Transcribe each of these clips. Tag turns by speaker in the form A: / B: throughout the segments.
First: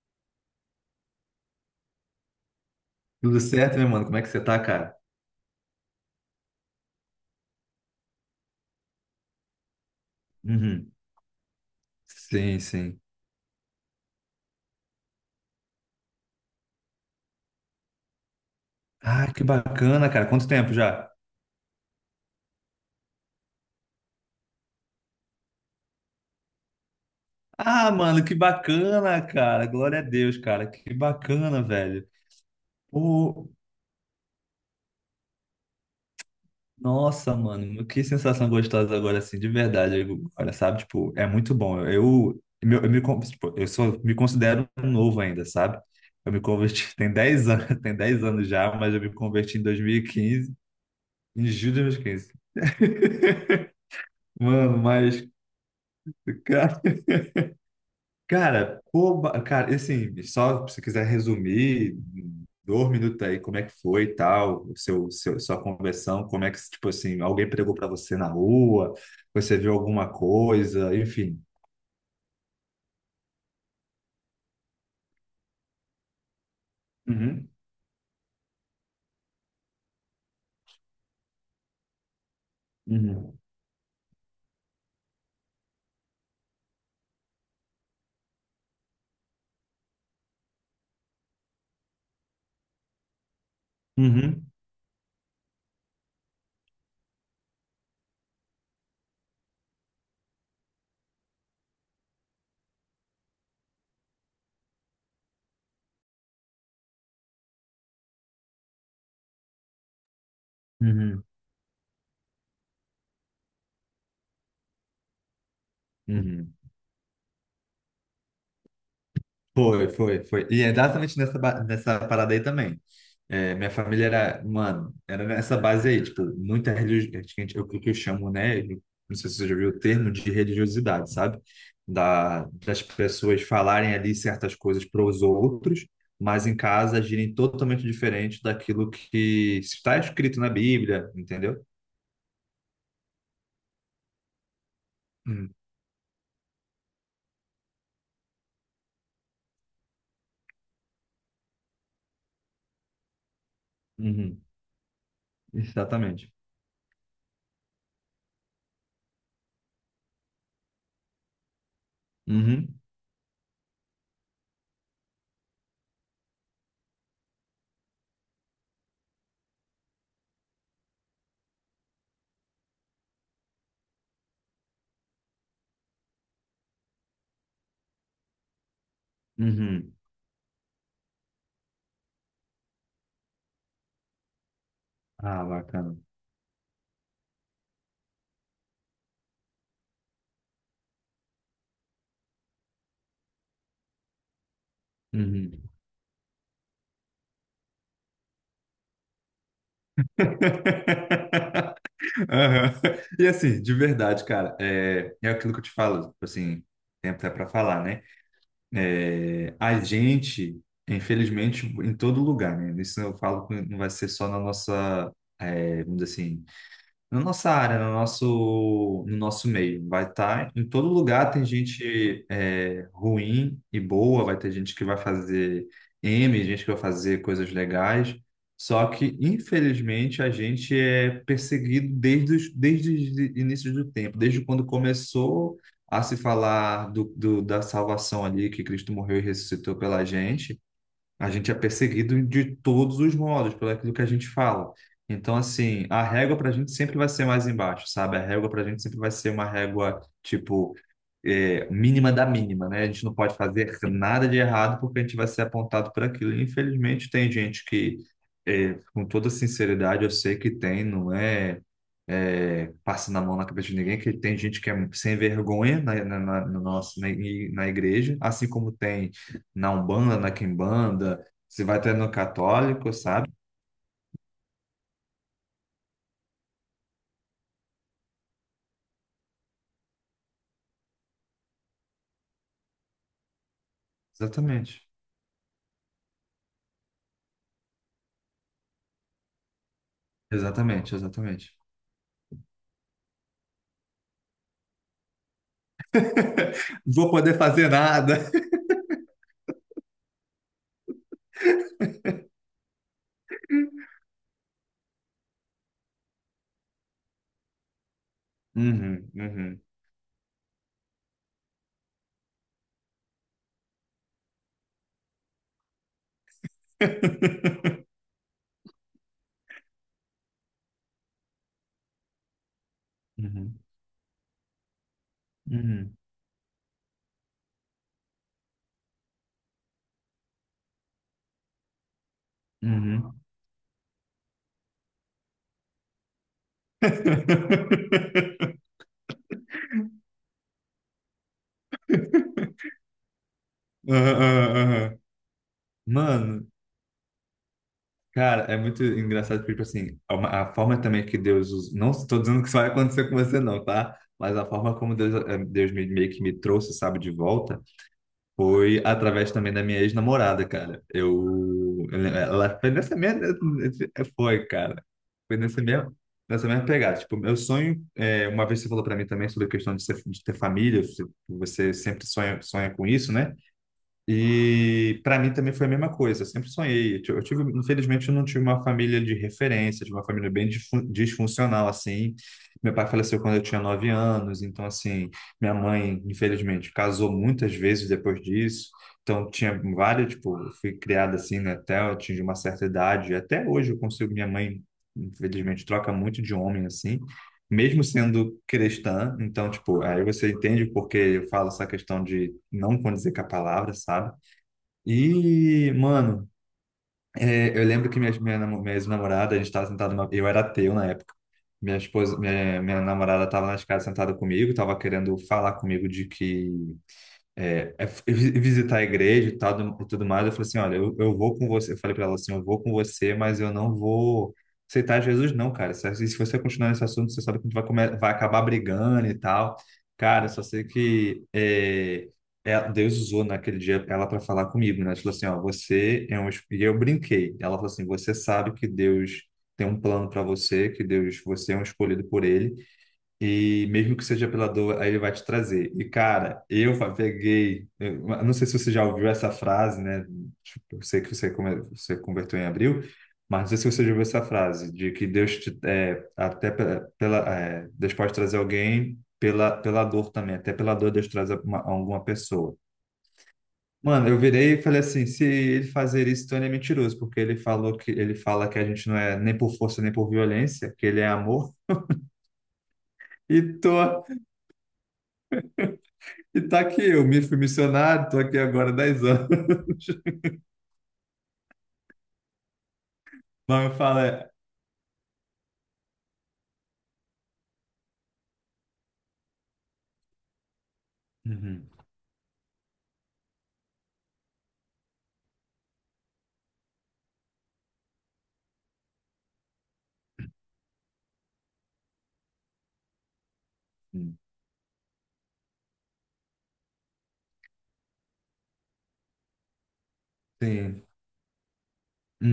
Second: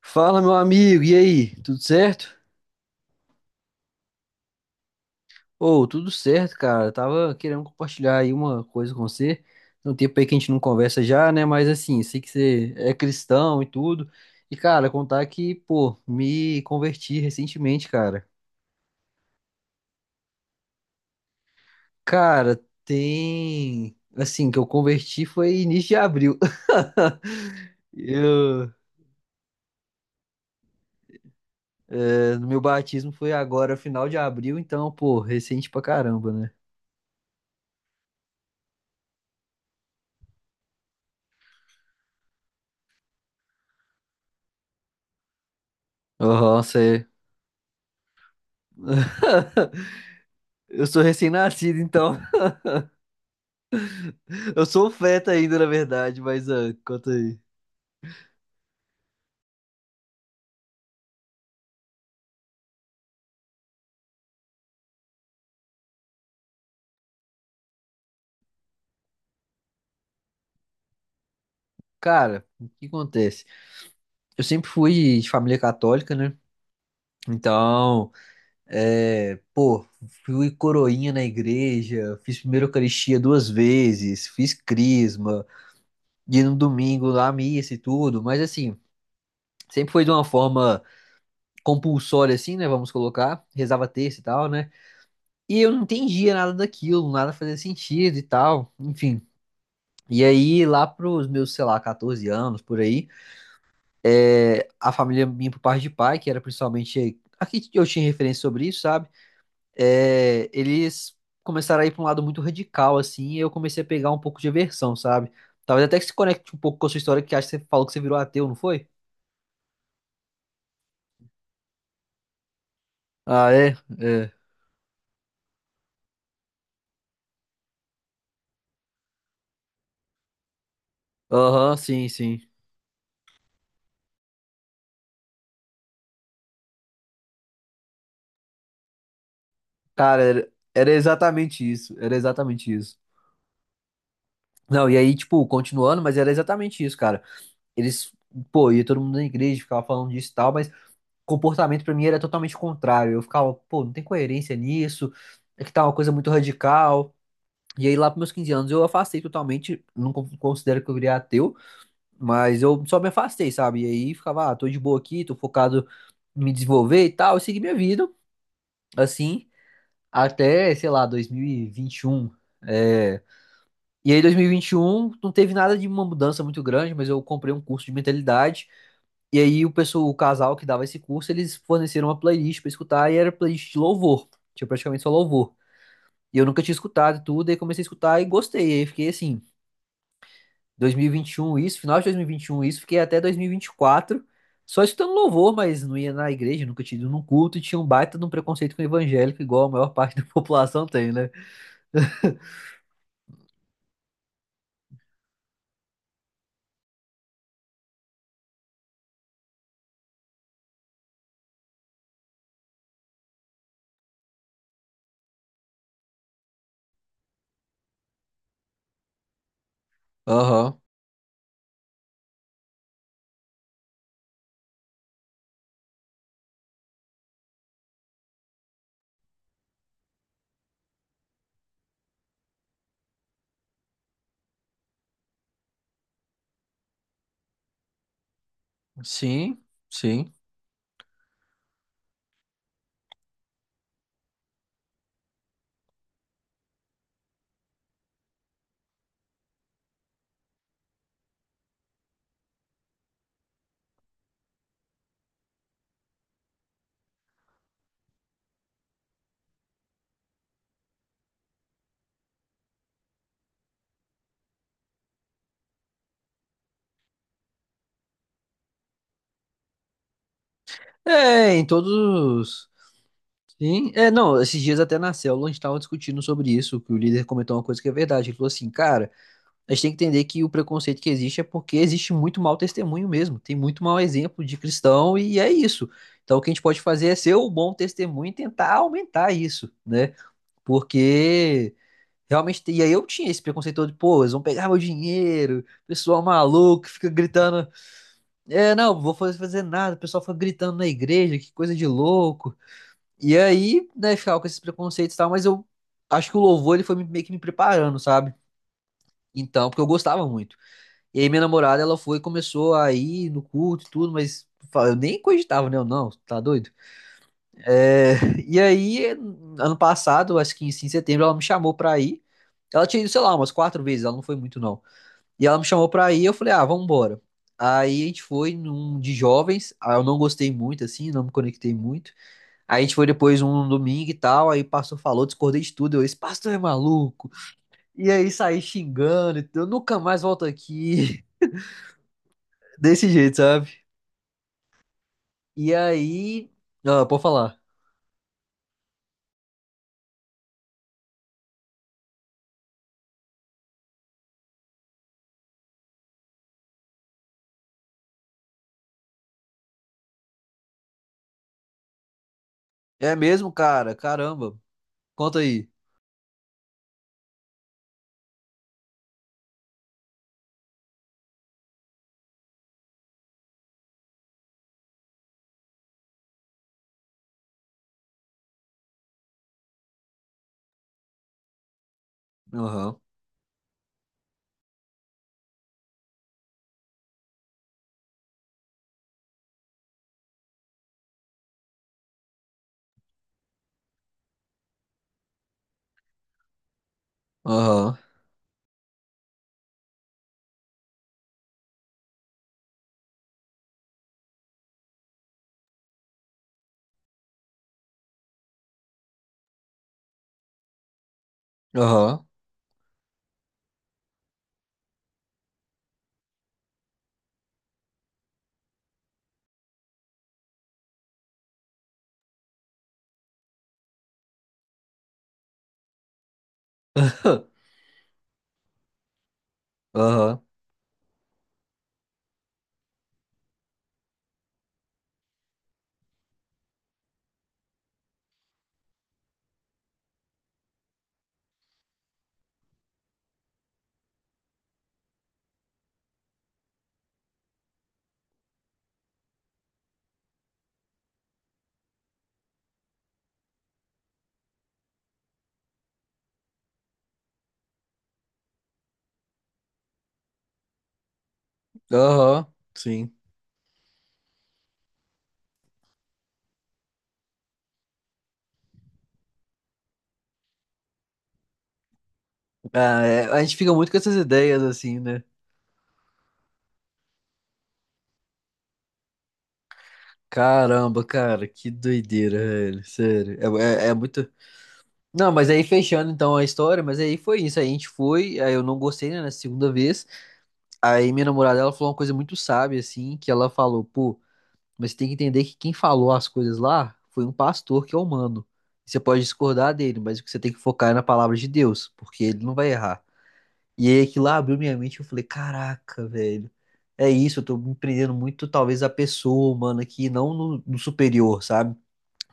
A: Fala, meu amigo, e aí? Tudo certo?
B: Tudo certo, meu mano? Como é que você tá, cara?
A: Ô, tudo certo, cara. Eu tava querendo compartilhar aí uma coisa com você. Tem um tempo aí que a gente não
B: Uhum.
A: conversa já, né? Mas assim, sei que
B: Sim,
A: você é
B: sim.
A: cristão e tudo. E, cara, contar que, pô, me converti recentemente, cara.
B: Ah, que bacana, cara. Quanto tempo já?
A: Cara, tem. Assim, que eu converti foi início de abril.
B: Ah, mano, que
A: Eu...
B: bacana, cara. Glória a Deus, cara. Que bacana, velho.
A: Meu batismo foi
B: Pô,
A: agora, final de abril, então, pô, recente pra caramba, né?
B: nossa, mano. Que sensação gostosa agora, assim, de verdade. Agora, sabe? Tipo, é muito bom. Eu tipo, me considero novo ainda, sabe? Eu me
A: Aham,
B: converti
A: você.
B: tem 10 anos, tem 10 anos já, mas eu me converti em 2015
A: Eu sou
B: em julho
A: recém-nascido,
B: de
A: então.
B: 2015.
A: Eu
B: Mano,
A: sou
B: mas,
A: feta ainda, na verdade, mas ah,
B: cara.
A: conta aí.
B: Cara, pô, cara, assim, só se quiser resumir, dois minutos aí, como é que foi e tal, o sua conversão, como é que, tipo assim, alguém pregou pra você na rua, você viu alguma coisa, enfim.
A: Cara, o que acontece? Eu sempre fui de família católica, né?
B: Uhum,
A: Então, pô, fui coroinha na igreja, fiz primeira Eucaristia
B: uhum,
A: 2 vezes, fiz crisma, ia no domingo lá à missa e tudo, mas assim, sempre foi de uma forma compulsória assim, né, vamos colocar, rezava terça e
B: uhum,
A: tal, né? E eu não entendia nada daquilo, nada fazia sentido e tal, enfim. E aí, lá pros meus, sei lá, 14 anos, por aí, é, a família minha por parte de pai, que era principalmente. Aqui eu tinha referência sobre isso, sabe? É, eles
B: uhum,
A: começaram a ir para um lado muito radical, assim, e eu comecei a pegar um pouco de aversão, sabe? Talvez até que se conecte
B: uhum.
A: um pouco com a sua história, que acho que você falou que você virou ateu, não foi?
B: Foi, foi, foi. E é exatamente nessa, nessa parada aí também.
A: Ah,
B: É, minha
A: é?
B: família
A: É.
B: era, mano, era nessa base aí, tipo, muita religiosidade, é o que que eu chamo, né? Não sei se você já viu o termo de religiosidade, sabe?
A: Aham, sim,
B: Da,
A: sim.
B: das pessoas falarem ali certas coisas para os outros, mas em casa agirem totalmente diferente daquilo que está
A: Cara,
B: escrito na
A: era, era
B: Bíblia, entendeu?
A: exatamente isso. Era exatamente isso. Não, e aí, tipo,
B: Hum,
A: continuando, mas era exatamente isso, cara. Eles, pô, ia todo mundo na igreja, ficava falando disso e tal, mas comportamento pra mim era totalmente contrário. Eu ficava, pô, não tem
B: uhum,
A: coerência nisso, é que tá uma coisa muito
B: exatamente.
A: radical. E aí lá pros meus 15 anos eu afastei totalmente, não con- considero que eu virei ateu, mas
B: Uhum,
A: eu só me afastei, sabe? E aí ficava, ah, tô de boa aqui, tô focado em me desenvolver e tal, e segui minha vida, assim, até, sei lá, 2021. É... E aí 2021 não teve nada de uma mudança muito grande, mas eu comprei um curso de mentalidade. E aí o
B: uhum.
A: pessoal, o casal que dava esse curso, eles forneceram uma playlist pra escutar e era playlist de louvor. Tinha praticamente só
B: Ah,
A: louvor.
B: bacana.
A: E eu nunca tinha escutado e tudo, aí comecei a escutar e gostei. Aí fiquei assim, 2021 isso, final de 2021 isso, fiquei até 2024 só escutando louvor,
B: Uhum.
A: mas não ia na igreja, nunca tinha ido num culto e tinha um baita de um preconceito com o evangélico, igual a maior parte da população tem, né?
B: Aham. E assim, de verdade, cara, é aquilo que eu te falo, tipo assim, tem até para falar, né? É, a gente, infelizmente, em todo lugar, né? Isso eu falo que não vai ser só na nossa, vamos dizer assim, na nossa área, no nosso meio. Vai estar em
A: Aham,
B: todo lugar, tem gente ruim e boa, vai ter gente que vai fazer gente que vai fazer coisas legais. Só que, infelizmente, a gente é perseguido desde os inícios do tempo, desde quando começou a se falar da salvação ali, que Cristo morreu e
A: sim,
B: ressuscitou pela
A: sim.
B: gente. A gente é perseguido de todos os modos, pelo aquilo que a gente fala. Então, assim, a régua para a gente sempre vai ser mais embaixo, sabe? A régua para a gente sempre vai ser uma régua, tipo, mínima da mínima, né? A gente não pode fazer nada de errado porque a gente vai ser apontado por aquilo. E, infelizmente, tem gente que, com toda sinceridade, eu sei que tem, não é? Passando a mão na cabeça de ninguém, que tem gente que é sem vergonha na, na, na, no nosso- na, i- na igreja, assim como tem na Umbanda, na Quimbanda,
A: É,
B: você
A: em
B: vai até no
A: todos.
B: católico, sabe?
A: Sim, é, não, esses dias até na célula a gente estava discutindo sobre isso, que o líder comentou uma coisa que é verdade, ele falou assim, cara, a gente tem que entender que o preconceito que existe é porque existe muito mau testemunho mesmo, tem muito mau exemplo de
B: Exatamente,
A: cristão e é isso. Então o que a gente pode fazer é ser o bom testemunho e tentar aumentar isso, né?
B: exatamente, exatamente.
A: Porque realmente, e aí eu tinha esse preconceito todo de, pô, eles vão pegar meu dinheiro, pessoal maluco, que fica
B: Vou poder
A: gritando,
B: fazer nada.
A: é, não, vou fazer nada, o pessoal fica gritando na igreja, que coisa de louco. E aí, né, ficava com esses preconceitos e tal, mas eu acho que o louvor ele foi meio que me preparando, sabe?
B: Uhum, uhum,
A: Então, porque eu gostava muito. E aí minha namorada, ela foi e começou a ir no culto e tudo, mas eu nem cogitava, né? Eu, não, tá doido? É, E aí, ano passado, acho que em setembro, ela me chamou pra ir. Ela tinha ido, sei lá, umas
B: uhum,
A: quatro vezes, ela não foi muito, não. E ela me chamou
B: uhum,
A: pra ir, eu falei, ah, vamos embora. Aí a gente foi num de jovens, ah, eu não gostei muito, assim, não me conectei muito. Aí a gente foi
B: uhum.
A: depois um domingo e tal, aí o pastor falou, discordei de tudo, eu disse, pastor é maluco. E aí saí xingando, e eu nunca mais volto aqui, desse jeito, sabe?
B: Aham, aham, aham.
A: E
B: Mano,
A: aí, ah, pode falar.
B: cara, é muito engraçado, porque, tipo assim, a forma também que Deus usa, não estou dizendo que isso vai acontecer com você, não, tá? Mas a forma como Deus me, meio que me trouxe, sabe, de volta, foi através também da minha ex-namorada, cara. Ela foi nessa
A: É
B: mesma,
A: mesmo, cara?
B: foi,
A: Caramba.
B: cara, foi
A: Conta
B: nessa
A: aí.
B: mesma, nessa mesma pegada. Tipo, meu sonho, uma vez você falou para mim também sobre a questão de ter família, você sempre sonha, sonha com isso, né? E para mim também foi a mesma coisa. Eu sempre sonhei. Eu tive, infelizmente, eu não tive uma família de referência, de uma família bem disfuncional assim. Meu pai
A: Aham,
B: faleceu quando eu tinha 9 anos, então assim, minha mãe, infelizmente, casou muitas vezes depois disso. Então tinha várias, tipo, eu fui criada assim, né, até eu atingir uma certa idade. E até hoje eu consigo, minha mãe, infelizmente, troca muito de homem assim, mesmo
A: aham,
B: sendo cristã. Então, tipo, aí você entende porque eu falo essa questão de não condizer com a palavra, sabe? E, mano, eu lembro que minha ex-namorada, a gente tava sentado, eu era ateu na época. Minha esposa,
A: aham,
B: minha, minha namorada tava na escada sentada comigo, tava querendo falar comigo de que visitar a igreja e tal, e tudo mais. Eu falei assim, olha, eu vou com você. Eu falei para ela assim, eu vou com você, mas eu não vou aceitar Jesus não, cara. Se você continuar nesse assunto, você sabe que a gente vai acabar brigando e tal. Cara,
A: aham,
B: só sei que Deus usou naquele dia ela para falar comigo, né? Ela falou assim, ó, você é um... es- E eu brinquei. Ela falou assim, você sabe que Deus tem um plano para você, você é um escolhido por ele. E mesmo que seja pela dor, aí ele vai te trazer. E, cara, eu peguei. Eu não sei se você já ouviu essa frase, né? Tipo, eu sei que você converteu em abril, mas não sei se você já ouviu essa frase, de que Deus te. É, até pela, Deus pode trazer alguém pela dor também. Até pela dor, Deus traz alguma
A: aham,
B: pessoa.
A: sim.
B: Mano, eu virei e falei assim: se ele fazer isso, então ele é mentiroso, porque ele falou que ele fala que a gente não é nem por força nem por violência, que ele é amor.
A: Ah, é, a
B: E
A: gente fica muito com
B: tô
A: essas ideias assim, né?
B: E tá aqui, eu me fui missionário, tô aqui agora há 10 anos.
A: Caramba, cara, que doideira, velho, sério.
B: Mas eu
A: É, é, é
B: falo,
A: muito.
B: é.
A: Não, mas aí fechando então a história, mas aí foi isso. Aí a gente foi, aí eu não gostei, né, na segunda vez. Aí minha namorada,
B: Uhum,
A: ela falou uma coisa muito sábia, assim, que ela falou, pô, mas você tem que entender que quem falou as coisas lá foi um pastor que é humano. Você pode discordar dele, mas o que você tem que focar é na palavra de Deus, porque ele não vai errar. E aí
B: uhum,
A: aquilo lá abriu minha mente, eu falei, caraca, velho, é isso, eu tô me prendendo muito, talvez, a pessoa humana aqui, não no
B: sim.
A: superior, sabe?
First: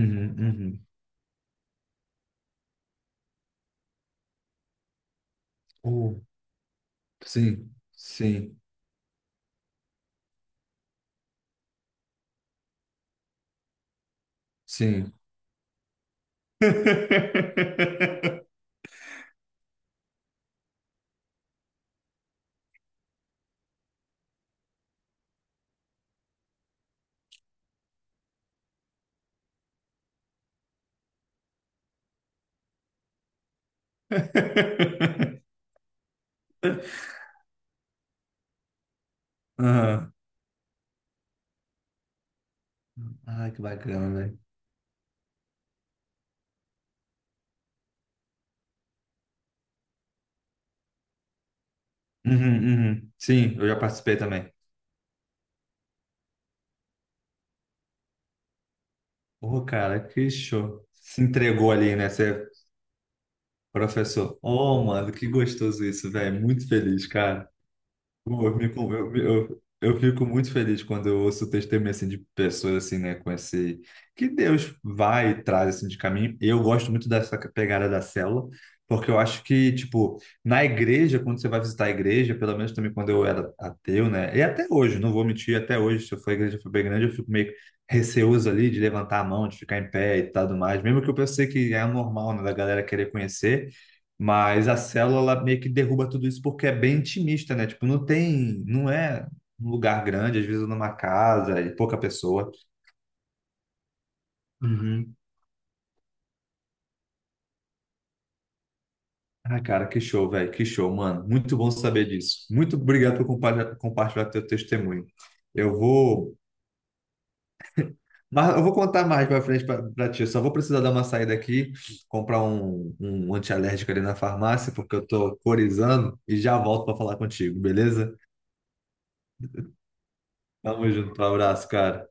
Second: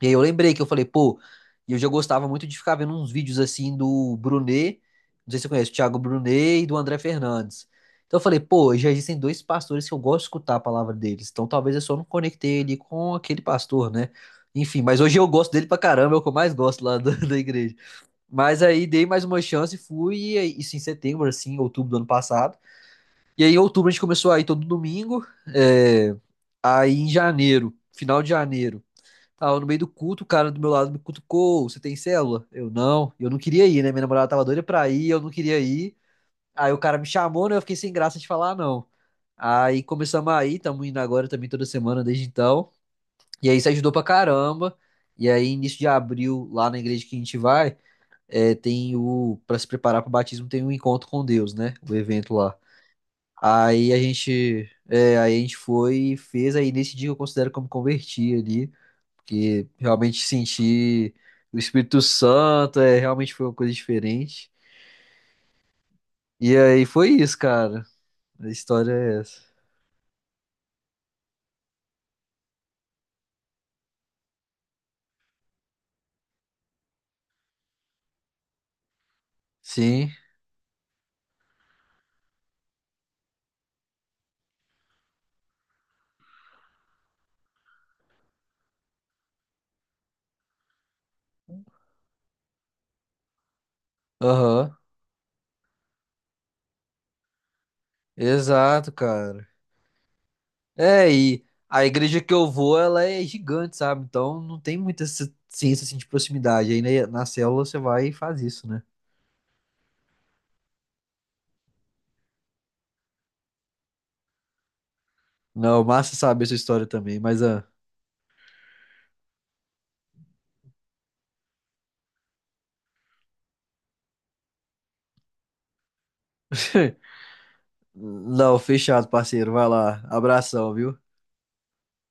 A: E aí eu lembrei que eu falei,
B: uhum.
A: pô, e eu já gostava muito de ficar vendo uns vídeos assim do Brunet, não sei se você conhece, o Thiago
B: Oh,
A: Brunet e do André Fernandes.
B: sim,
A: Então eu falei,
B: sim,
A: pô, já existem 2 pastores que eu gosto de escutar a palavra deles, então talvez eu só não conectei ele com aquele pastor, né? Enfim, mas
B: sim.
A: hoje eu gosto dele pra caramba, é o que eu mais gosto lá da igreja. Mas aí dei mais uma chance, e fui, isso em setembro, assim, outubro do ano passado. E aí em outubro a gente começou a ir todo domingo, é, aí em janeiro, final de janeiro. Tava no meio do culto, o cara do meu lado me cutucou. Você tem célula? Eu não. Eu não queria ir, né? Minha namorada tava doida pra ir, eu não queria ir. Aí o cara me chamou, né? Eu fiquei sem graça de falar, "Ah, não. Aí
B: Aham.
A: começamos a ir, estamos indo agora também toda semana desde então. E
B: Ai,
A: aí
B: que
A: isso ajudou pra
B: bacana, velho.
A: caramba. E aí, início de abril, lá na igreja que a gente vai, é, tem o. Pra se preparar pro batismo, tem um encontro com Deus, né? O evento lá.
B: Uhum, uhum. Sim, eu já
A: Aí a
B: participei também.
A: gente. É, aí a gente foi e fez. Aí nesse dia eu considero que eu me converti ali,
B: Ô,
A: que
B: cara,
A: realmente
B: que show.
A: senti
B: Se
A: o
B: entregou ali,
A: Espírito
B: né? Ser
A: Santo, é, realmente foi uma coisa
B: professor.
A: diferente.
B: Ô, mano, que gostoso isso, velho.
A: E
B: Muito
A: aí
B: feliz,
A: foi isso,
B: cara.
A: cara.
B: Pô,
A: A
B: Eu, me
A: história
B: eu,
A: é essa.
B: eu, eu fico muito feliz quando eu ouço o testemunho assim, de pessoas assim, né, com esse que Deus vai e traz assim, de caminho. Eu gosto muito dessa pegada da célula, porque eu acho que,
A: Sim,
B: tipo, na igreja, quando você vai visitar a igreja, pelo menos também quando eu era ateu, né, e até hoje, não vou mentir, até hoje, se eu for à igreja for bem grande, eu fico meio receoso ali de levantar a mão, de ficar em pé e tal do mais, mesmo que eu pensei que é normal, né, da galera querer conhecer. Mas
A: aham.
B: a célula ela meio que derruba tudo isso porque é bem intimista, né? Tipo, não tem, não
A: Exato,
B: é
A: cara.
B: um lugar grande, às vezes numa
A: É, e
B: casa e
A: a
B: pouca
A: igreja que eu
B: pessoa.
A: vou, ela é gigante, sabe? Então não tem muita
B: Uhum.
A: essa ciência assim, de proximidade. Aí né, na célula você vai e faz isso, né?
B: Ah, cara, que show, velho, que show, mano. Muito bom saber disso. Muito obrigado por compartilhar teu testemunho. Eu
A: Não, massa
B: vou,
A: saber essa história também, mas ah,
B: mas eu vou contar mais pra frente pra pra ti. Eu só vou precisar dar uma saída aqui, comprar um antialérgico ali na farmácia, porque eu tô corizando e já volto pra falar contigo, beleza?
A: não, fechado, parceiro. Vai lá. Abração,
B: Tamo
A: viu?
B: junto, um abraço, cara.